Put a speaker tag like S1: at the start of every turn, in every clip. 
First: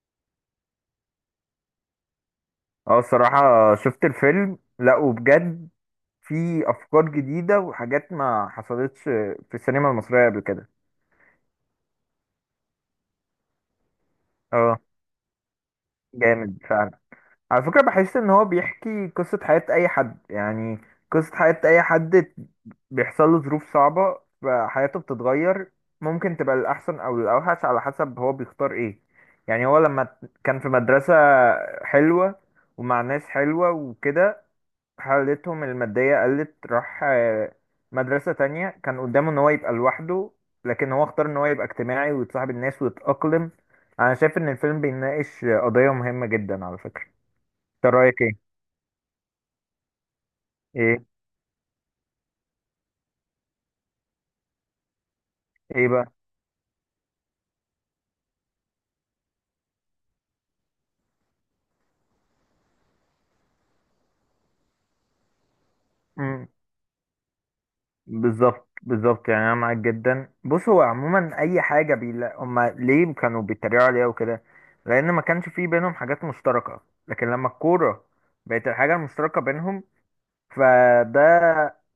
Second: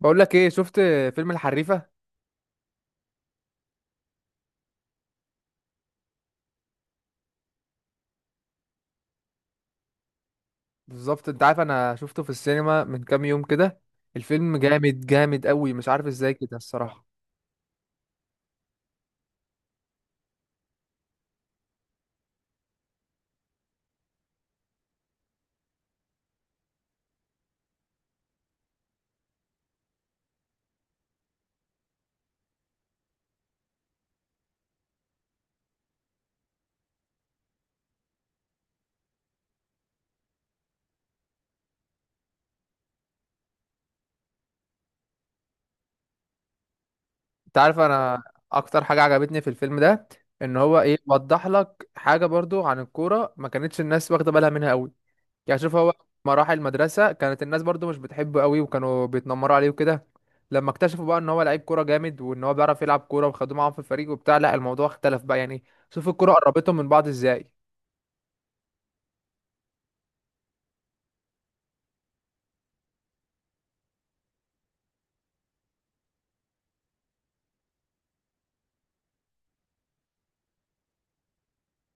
S1: بقول لك ايه، شفت فيلم الحريفه؟
S2: اه، الصراحة شفت الفيلم، لا وبجد في أفكار جديدة وحاجات ما حصلتش في السينما المصرية قبل كده.
S1: بالظبط، انت عارف انا شفته في السينما من كام يوم كده. الفيلم
S2: اه،
S1: جامد جامد قوي، مش عارف ازاي كده
S2: جامد فعلا.
S1: الصراحه.
S2: على فكرة بحس إن هو بيحكي قصة حياة أي حد، يعني قصة حياة أي حد بيحصل له ظروف صعبة فحياته بتتغير، ممكن تبقى للأحسن أو للأوحش على حسب هو بيختار إيه. يعني هو لما كان في مدرسة حلوة ومع ناس حلوة وكده، حالتهم المادية قلت، راح مدرسة تانية. كان قدامه ان هو يبقى لوحده، لكن هو اختار ان هو يبقى اجتماعي ويتصاحب الناس ويتأقلم. انا شايف ان الفيلم بيناقش قضية مهمة جدا على فكرة،
S1: انت عارف،
S2: انت رأيك
S1: انا
S2: ايه؟
S1: اكتر حاجه عجبتني في الفيلم ده ان هو ايه،
S2: ايه،
S1: وضح لك حاجه برضو عن الكوره ما كانتش الناس واخده بالها منها قوي. يعني شوف،
S2: ايه
S1: هو
S2: بقى؟
S1: مراحل المدرسه كانت الناس برضو مش بتحبه قوي، وكانوا بيتنمروا عليه وكده. لما اكتشفوا بقى ان هو لعيب كوره جامد وان هو بيعرف يلعب كوره وخدوه معاهم في الفريق وبتاع، لا الموضوع اختلف بقى يعني. شوف الكوره
S2: مم.
S1: قربتهم من بعض ازاي.
S2: بالظبط بالظبط، يعني انا معاك جدا. بص هو عموما اي حاجة بيلا هما ليه كانوا بيتريقوا عليها وكده، لان ما كانش في بينهم حاجات مشتركة، لكن لما الكورة بقت الحاجة المشتركة بينهم فده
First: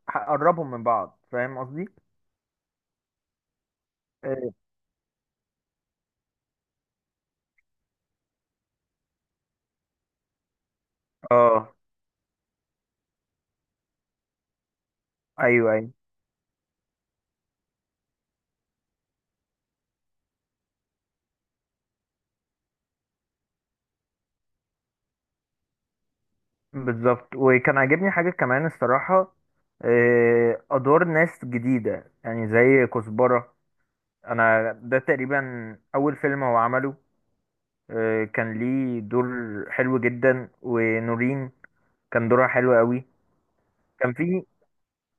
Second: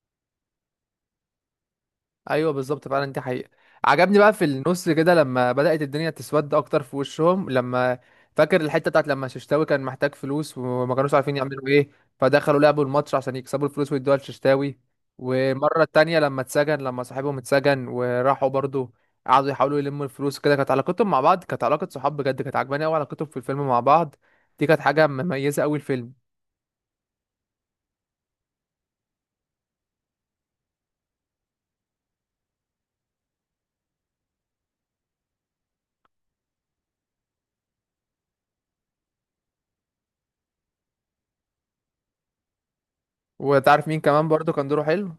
S2: هقربهم من بعض، فاهم قصدي؟
S1: ايوه بالظبط، فعلا دي حقيقة. عجبني بقى في
S2: إيه.
S1: النص كده لما بدأت الدنيا تسود اكتر في وشهم، لما فاكر الحتة بتاعت لما ششتاوي كان محتاج فلوس وما كانوش عارفين يعملوا
S2: اه،
S1: ايه؟ فدخلوا لعبوا الماتش عشان يكسبوا الفلوس ويدوها لششتاوي.
S2: ايوه
S1: والمرة
S2: ايوه
S1: التانية لما اتسجن، لما صاحبهم اتسجن وراحوا برضو قعدوا يحاولوا يلموا الفلوس كده، كانت علاقتهم مع بعض كانت علاقة صحاب بجد، كانت عجباني قوي علاقتهم في الفيلم مع بعض. دي كانت حاجة مميزة قوي الفيلم.
S2: بالظبط. وكان عاجبني حاجه كمان الصراحه، ادوار ناس جديده يعني زي كزبره. انا ده تقريبا اول فيلم هو عمله، كان ليه دور حلو جدا. ونورين كان دورها حلو قوي.
S1: وتعرف مين
S2: كان
S1: كمان
S2: في
S1: برضو كان دوره حلو؟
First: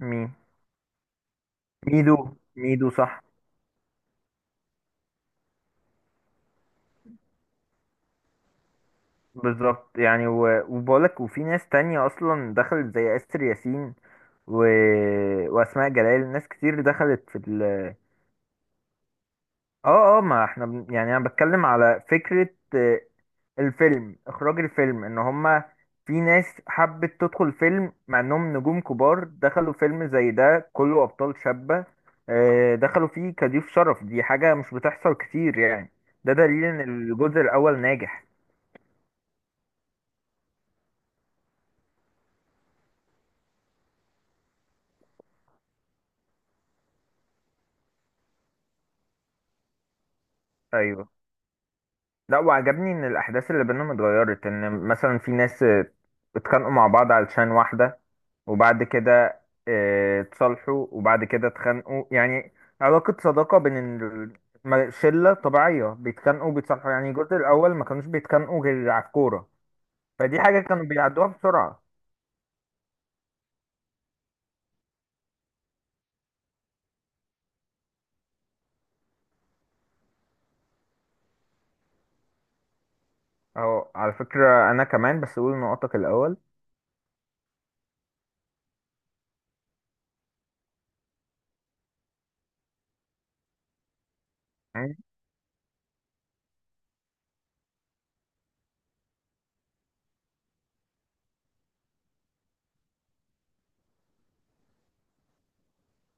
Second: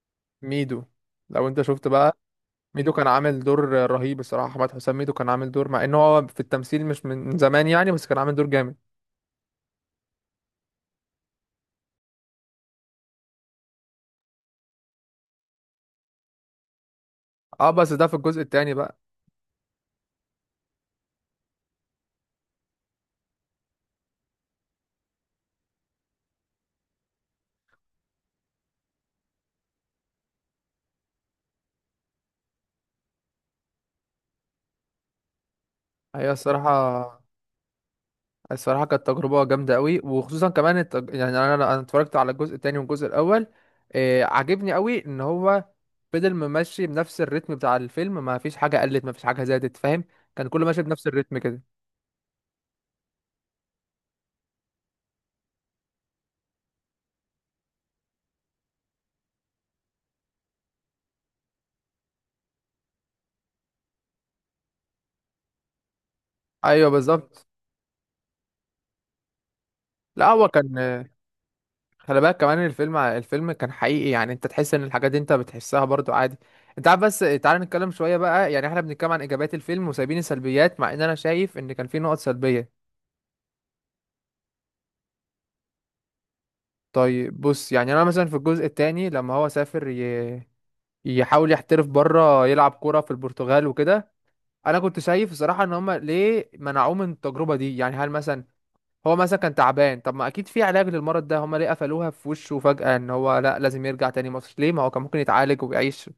S2: مين؟
S1: ميدو، لو انت شفت
S2: ميدو.
S1: بقى.
S2: ميدو
S1: ميدو كان
S2: صح.
S1: عامل دور رهيب الصراحة. أحمد حسام ميدو كان عامل دور مع إن هو في التمثيل مش من زمان يعني، بس كان عامل دور جامد.
S2: بالظبط يعني وبقولك، وفي ناس تانية اصلا دخلت زي اسر ياسين و... واسماء جلال. ناس كتير دخلت في
S1: اه بس ده في الجزء التاني بقى.
S2: اه اه، ما احنا بن... يعني انا بتكلم على فكرة. الفيلم، اخراج الفيلم ان هما في ناس حبت تدخل فيلم مع انهم نجوم كبار، دخلوا فيلم زي ده كله ابطال شابة. دخلوا فيه كضيوف شرف، دي حاجة مش بتحصل كتير يعني.
S1: هي
S2: ده دليل ان
S1: الصراحة
S2: الجزء الاول ناجح.
S1: الصراحة كانت تجربة جامدة قوي، وخصوصا كمان يعني أنا اتفرجت على الجزء التاني والجزء الأول. عجبني قوي إن هو فضل ممشي بنفس الريتم بتاع الفيلم، ما فيش حاجة قلت، ما فيش حاجة زادت، فاهم؟ كان كله ماشي بنفس
S2: ايوه،
S1: الريتم كده.
S2: لا وعجبني ان الاحداث اللي بينهم اتغيرت، ان مثلا في ناس اتخانقوا مع بعض علشان واحدة، وبعد كده اتصالحوا، وبعد كده اتخانقوا، يعني علاقة صداقة بين ال- شلة طبيعية بيتخانقوا
S1: أيوه
S2: وبيتصالحوا. يعني الجزء
S1: بالظبط،
S2: الأول ما كانوش بيتخانقوا غير على الكورة،
S1: لا
S2: فدي
S1: هو
S2: حاجة
S1: كان.
S2: كانوا بيعدوها بسرعة.
S1: خلي بالك كمان الفيلم كان حقيقي، يعني انت تحس ان الحاجات دي انت بتحسها برضو عادي. انت عارف، بس تعال نتكلم شوية بقى، يعني احنا بنتكلم عن ايجابيات الفيلم وسايبين السلبيات، مع ان انا شايف ان كان في نقط سلبية.
S2: أو على فكرة أنا كمان بس أقول نقطك الأول،
S1: طيب بص، يعني انا مثلا في الجزء التاني لما هو سافر يحاول يحترف بره، يلعب كورة في البرتغال وكده. انا
S2: يعني
S1: كنت شايف الصراحة ان هما ليه منعوه من التجربة دي، يعني هل مثلا هو مثلا كان تعبان؟ طب ما اكيد في علاج للمرض ده، هما ليه قفلوها في وشه فجأة ان هو لا لازم يرجع تاني مصر؟ ليه، ما هو كان ممكن يتعالج ويعيش.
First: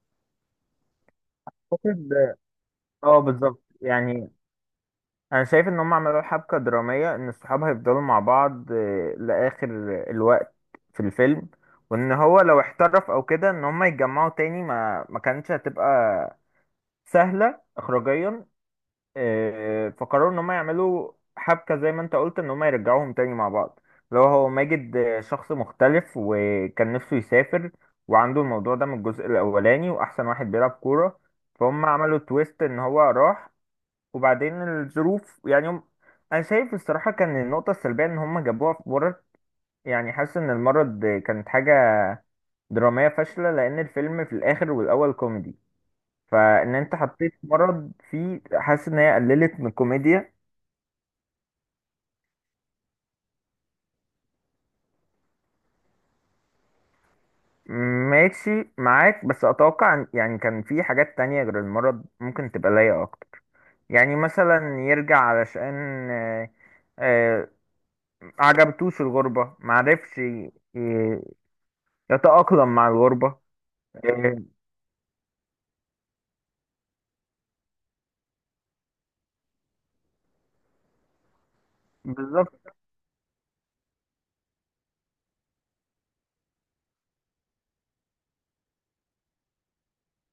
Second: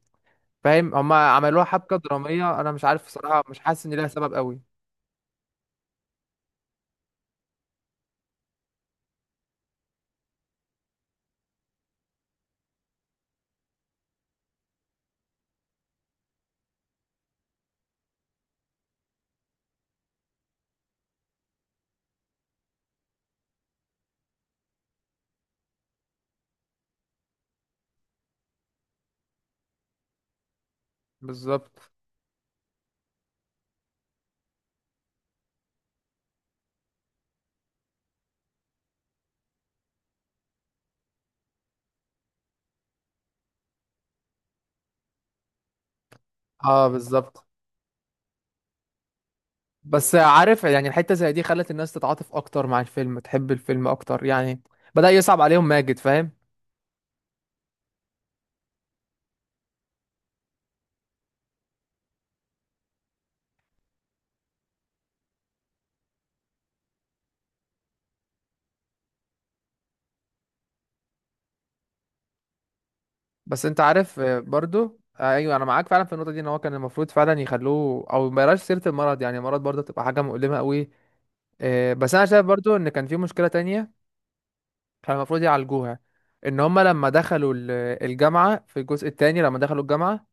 S1: فاهم، هما عملوها حبكة
S2: أعتقد
S1: درامية، انا مش عارف
S2: اه
S1: بصراحة، مش
S2: بالظبط.
S1: حاسس ان ليها
S2: يعني
S1: سبب قوي.
S2: انا شايف ان هم عملوا حبكة درامية، ان الصحاب هيفضلوا مع بعض لاخر الوقت في الفيلم، وان هو لو احترف او كده ان هم يتجمعوا تاني ما كانتش هتبقى سهلة اخراجيا. فقرروا ان هم يعملوا حبكة زي ما انت قلت، ان هم يرجعوهم تاني مع بعض. لو هو ماجد شخص مختلف وكان نفسه يسافر، وعنده الموضوع ده من الجزء الاولاني، واحسن واحد بيلعب كورة، فهم
S1: بالظبط.
S2: عملوا تويست ان هو راح وبعدين الظروف. يعني هم، انا شايف الصراحه كان النقطه السلبيه ان هم جابوها في مرض. يعني حاسس ان المرض كانت حاجه دراميه فاشله، لان الفيلم في الاخر والاول كوميدي، فان
S1: اه،
S2: انت حطيت
S1: بالظبط.
S2: مرض فيه، حاسس ان هي قللت من
S1: بس
S2: الكوميديا.
S1: عارف يعني، الحتة زي دي خلت الناس تتعاطف اكتر مع الفيلم، تحب الفيلم اكتر يعني. بدأ يصعب عليهم ماجد، فاهم؟
S2: ماشي معاك، بس اتوقع يعني كان في حاجات تانية غير المرض ممكن تبقى لايقه اكتر. يعني مثلا يرجع علشان آه، آه، عجبتوش الغربه، معرفش يتأقلم مع الغربة.
S1: بس انت عارف
S2: آه،
S1: برضو ايوه انا معاك فعلا في النقطة دي، ان هو كان المفروض فعلا يخلوه او ما يبقاش سيرة المرض، يعني المرض برضو تبقى حاجة مؤلمة قوي. بس انا شايف
S2: بالظبط.
S1: برضو ان كان في مشكلة تانية. كان المفروض يعالجوها. ان هما لما دخلوا الجامعة في الجزء التاني، لما دخلوا الجامعة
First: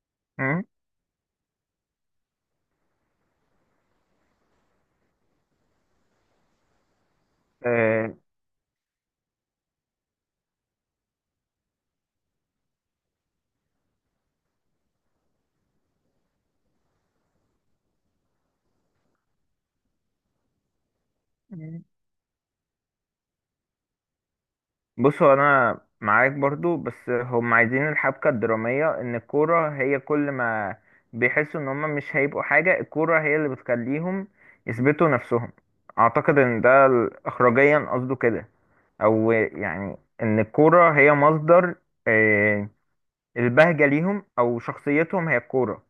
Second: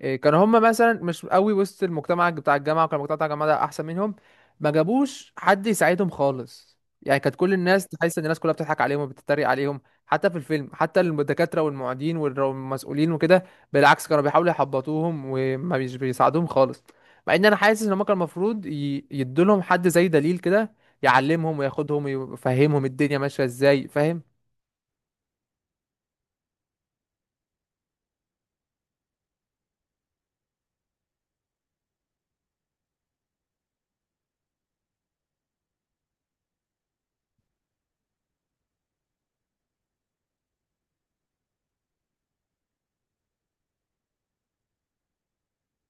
S1: كانوا هم
S2: مم.
S1: مثلا مش قوي وسط المجتمع بتاع الجامعه، وكان المجتمع بتاع الجامعه ده احسن منهم. ما جابوش حد يساعدهم خالص، يعني كانت كل الناس
S2: آه،
S1: تحس ان الناس كلها بتضحك عليهم وبتتريق عليهم، حتى في الفيلم حتى الدكاتره والمعيدين والمسؤولين وكده. بالعكس كانوا بيحاولوا يحبطوهم، وما بيساعدوهم خالص. مع ان انا حاسس ان هم كان المفروض يدولهم حد زي دليل كده، يعلمهم
S2: مم.
S1: وياخدهم ويفهمهم الدنيا ماشيه ازاي، فاهم؟
S2: بص هو انا معاك برضو، بس هم عايزين الحبكة الدرامية ان الكورة هي كل ما بيحسوا ان هم مش هيبقوا حاجة، الكورة هي اللي بتخليهم يثبتوا نفسهم. اعتقد ان ده اخراجيا قصده كده، او يعني ان الكورة هي مصدر آه، البهجة ليهم، أو شخصيتهم هي الكورة.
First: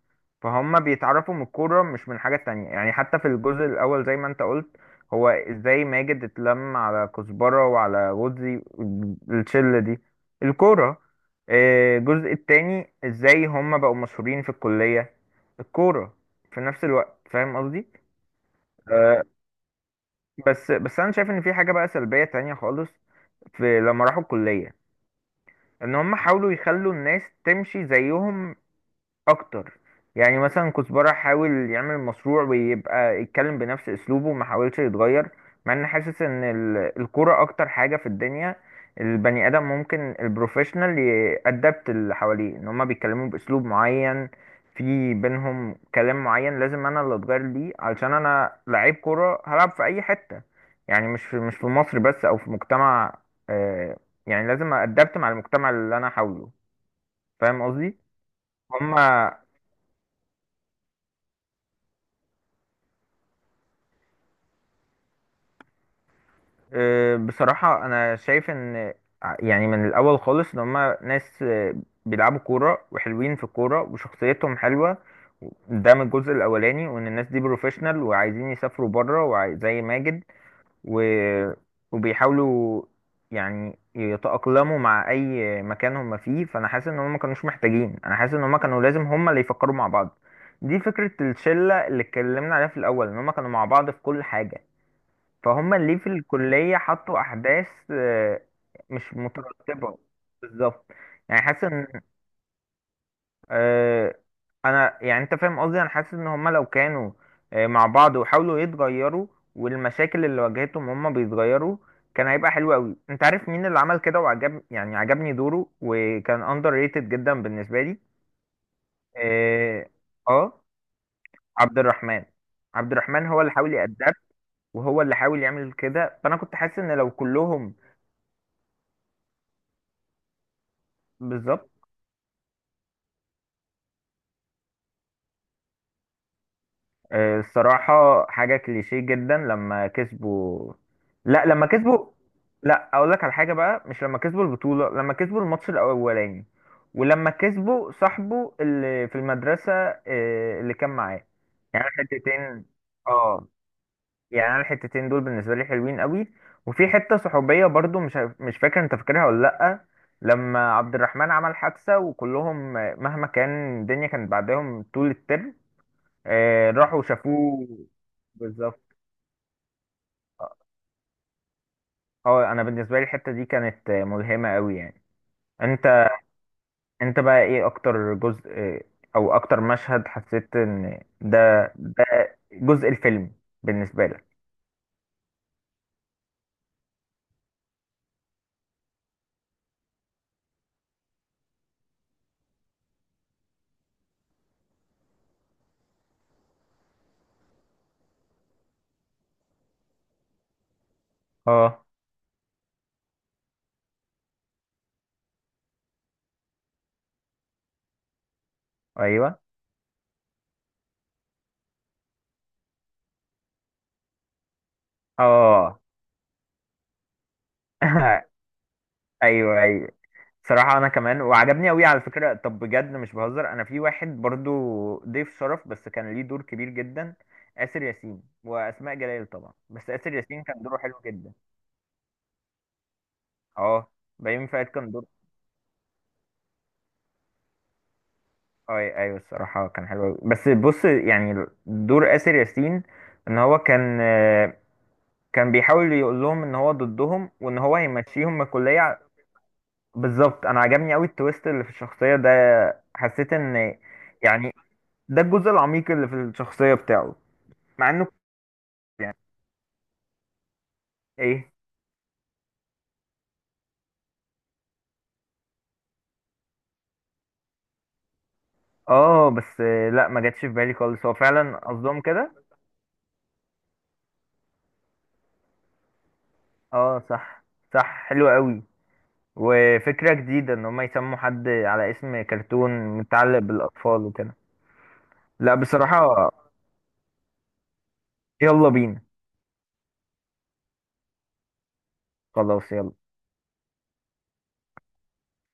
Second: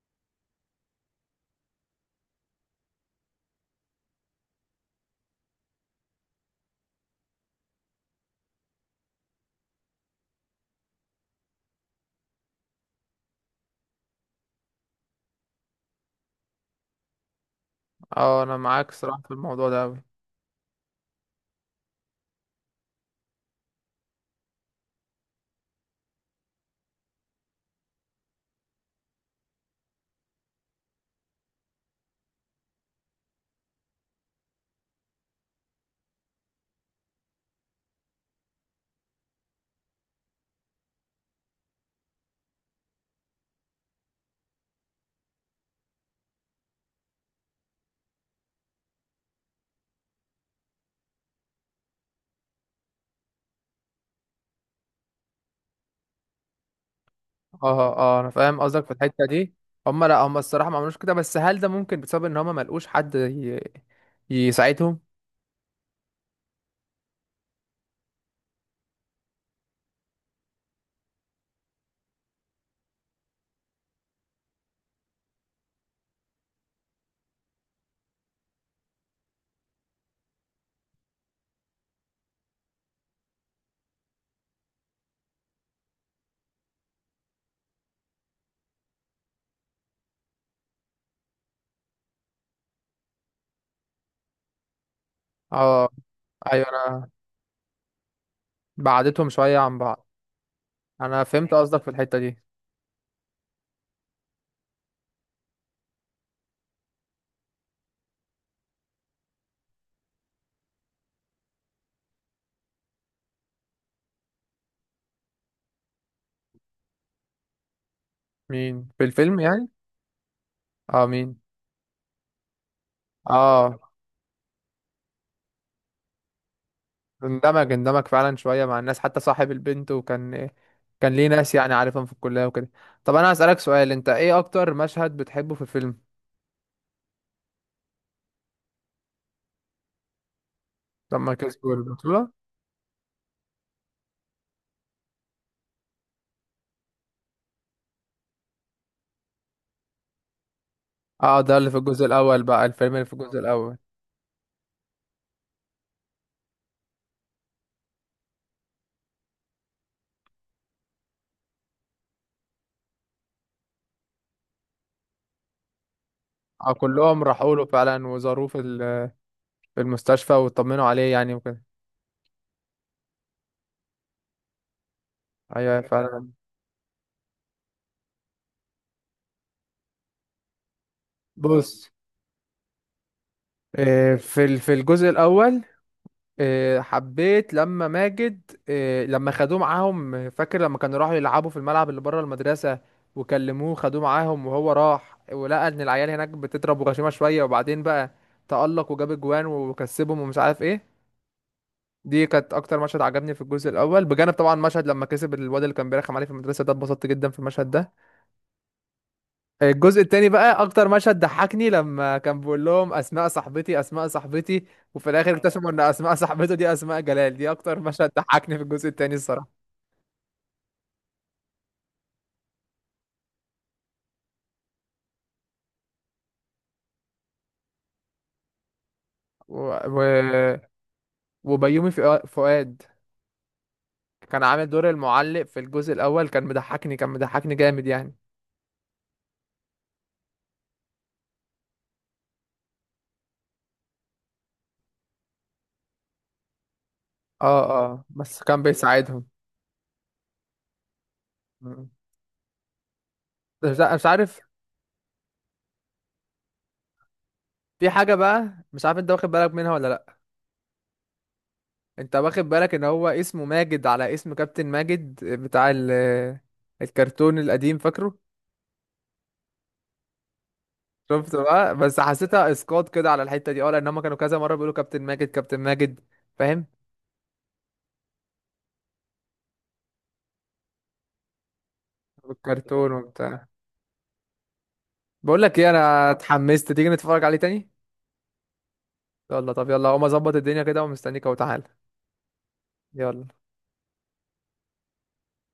S2: فهم بيتعرفوا من الكورة مش من حاجة تانية. يعني حتى في الجزء الأول زي ما أنت قلت، هو إزاي ماجد اتلم على كزبرة وعلى غوزي الشلة دي؟ الكورة. الجزء التاني إزاي هم بقوا مشهورين في الكلية؟ الكورة. في نفس الوقت، فاهم قصدي؟
S1: اه، انا معاك صراحه
S2: آه،
S1: في الموضوع ده أوي.
S2: بس أنا شايف إن في حاجة بقى سلبية تانية خالص في لما راحوا الكلية، ان هم حاولوا يخلوا الناس تمشي زيهم اكتر. يعني مثلا كزبرة حاول يعمل مشروع، ويبقى يتكلم بنفس اسلوبه وما حاولش يتغير، مع ان حاسس ان الكرة اكتر حاجة في الدنيا البني ادم ممكن البروفيشنال يأدبت اللي حواليه. ان هما بيتكلموا باسلوب معين، في بينهم كلام معين، لازم انا اللي اتغير ليه، علشان انا لعيب كرة هلعب في اي حتة، يعني مش في مصر بس او في مجتمع. آه، يعني لازم أدبت مع المجتمع اللي انا حوله، فاهم
S1: اه
S2: قصدي؟
S1: اه، انا فاهم قصدك في الحته
S2: هما
S1: دي. لا، هم الصراحه ما عملوش كده، بس هل ده ممكن بسبب ان هم ما لقوش حد يساعدهم؟
S2: أه، بصراحة أنا شايف إن يعني من الأول خالص إن هما ناس بيلعبوا كورة وحلوين في الكورة وشخصيتهم حلوة، ده من الجزء الأولاني، وإن الناس دي بروفيشنال وعايزين يسافروا بره، زي ماجد و... وبيحاولوا يعني يتأقلموا مع أي مكان هما فيه. فأنا حاسس إن هما ما كانوش محتاجين، أنا حاسس إن هما كانوا لازم هما اللي يفكروا مع بعض، دي فكرة الشلة اللي اتكلمنا عليها في الأول إن هما كانوا مع بعض في كل حاجة. فهم
S1: اه،
S2: ليه في
S1: ايوه،
S2: الكلية
S1: انا
S2: حطوا أحداث مش
S1: بعدتهم شويه عن
S2: مترتبة؟
S1: بعض.
S2: بالظبط.
S1: انا
S2: يعني
S1: فهمت
S2: حاسس
S1: قصدك في
S2: إن
S1: الحته دي.
S2: آه، أنا يعني أنت فاهم قصدي، أنا حاسس إن هم لو كانوا مع بعض وحاولوا يتغيروا، والمشاكل اللي واجهتهم هم بيتغيروا، كان هيبقى حلو أوي. أنت عارف مين اللي عمل كده وعجب، يعني عجبني دوره وكان أندر ريتد جدا بالنسبة لي؟
S1: مين في الفيلم يعني؟
S2: آه. آه،
S1: اه، مين؟
S2: عبد الرحمن. عبد الرحمن هو اللي حاول
S1: اه،
S2: يأدب وهو اللي حاول يعمل كده، فأنا كنت حاسس إن لو
S1: اندمج
S2: كلهم.
S1: اندمج فعلا شويه مع الناس، حتى صاحب البنت، وكان ليه ناس
S2: بالظبط.
S1: يعني عارفهم في الكليه وكده. طب انا هسألك سؤال، انت ايه اكتر مشهد بتحبه في الفيلم؟
S2: الصراحة حاجة كليشيه جدا، لما كسبوا.
S1: لما
S2: لا لما
S1: كسبوا
S2: كسبوا،
S1: البطوله؟
S2: لا اقول لك على حاجة بقى، مش لما كسبوا البطولة، لما كسبوا الماتش الاولاني، ولما كسبوا صاحبه اللي في المدرسة اللي كان معاه.
S1: اه، ده اللي في
S2: يعني أنا
S1: الجزء الاول
S2: الحتتين،
S1: بقى، الفيلم اللي في الجزء
S2: اه
S1: الاول.
S2: يعني انا الحتتين دول بالنسبة لي حلوين قوي. وفي حتة صحوبية برضو مش فاكر انت فاكرها ولا لأ، لما عبد الرحمن عمل حادثة، وكلهم مهما كان الدنيا كانت بعدهم طول الترم،
S1: اه،
S2: راحوا
S1: كلهم راحوا له
S2: شافوه.
S1: فعلا وزاروه
S2: بالظبط.
S1: في المستشفى
S2: اه.
S1: واطمنوا عليه يعني وكده.
S2: انا بالنسبه لي الحته دي كانت ملهمه قوي يعني.
S1: ايوه
S2: انت،
S1: فعلا.
S2: انت بقى ايه اكتر جزء او اكتر مشهد حسيت ان ده،
S1: بص،
S2: ده جزء الفيلم بالنسبه لك؟
S1: في الجزء الاول، حبيت لما ماجد، لما خدوه معاهم، فاكر لما كانوا راحوا يلعبوا في الملعب اللي بره المدرسة. وكلموه خدوه معاهم، وهو راح ولقى ان العيال هناك بتضرب وغشيمة شوية، وبعدين بقى تألق وجاب اجوان وكسبهم ومش عارف ايه.
S2: اه،
S1: دي كانت اكتر مشهد عجبني في الجزء الاول، بجانب طبعا مشهد لما كسب الواد اللي كان بيرخم عليه في المدرسة، ده اتبسطت جدا في المشهد ده.
S2: ايوه
S1: الجزء التاني بقى، اكتر مشهد ضحكني لما كان بيقول لهم اسماء صاحبتي اسماء صاحبتي، وفي الاخر اكتشفوا ان
S2: اه.
S1: اسماء صاحبته دي اسماء جلال، دي اكتر مشهد ضحكني في الجزء التاني
S2: ايوه
S1: الصراحة.
S2: ايوه. صراحه انا كمان، وعجبني قوي على فكره، طب بجد مش بهزر، انا في واحد برضو ضيف شرف بس كان ليه دور كبير جدا، آسر ياسين وأسماء جلال طبعا،
S1: و...
S2: بس
S1: و...
S2: آسر ياسين كان دوره حلو جدا.
S1: وبيومي فؤاد
S2: اه،
S1: كان
S2: بيومي فؤاد
S1: عامل دور
S2: كان دور.
S1: المعلق في الجزء الاول، كان مضحكني جامد يعني.
S2: اي ايوه الصراحه كان حلو أوي. بس بص، يعني دور اسر ياسين ان هو كان كان بيحاول يقول لهم ان هو ضدهم، وان
S1: اه
S2: هو
S1: اه،
S2: هيمشيهم من
S1: بس كان
S2: الكليه.
S1: بيساعدهم.
S2: بالظبط، انا عجبني قوي التويست اللي في
S1: مم.
S2: الشخصيه ده. حسيت ان،
S1: مش عارف.
S2: يعني ده الجزء العميق اللي في الشخصيه بتاعه. مع
S1: في
S2: انه،
S1: حاجة بقى، مش عارف انت
S2: يعني
S1: واخد بالك منها ولا لا.
S2: ايه؟
S1: انت واخد بالك ان هو اسمه ماجد على اسم كابتن ماجد بتاع الكرتون القديم، فاكره؟
S2: اه بس لا ما جاتش في بالي خالص. هو
S1: شفت
S2: فعلا
S1: بقى، بس
S2: قصدهم كده.
S1: حسيتها اسقاط كده على الحته دي، اه لان هم كانوا كذا مره بيقولوا كابتن ماجد كابتن ماجد، فاهم؟
S2: اه صح، صح حلو قوي. وفكرة جديدة ان هم يسموا حد على اسم كرتون
S1: الكرتون
S2: متعلق
S1: وبتاع.
S2: بالاطفال وكده.
S1: بقول
S2: لا
S1: لك ايه، انا
S2: بصراحة،
S1: اتحمست، تيجي نتفرج عليه تاني؟
S2: يلا بينا.
S1: يلا طب، يلا هقوم اظبط الدنيا كده ومستنيك اهو، تعالى.
S2: خلاص يلا.
S1: يلا.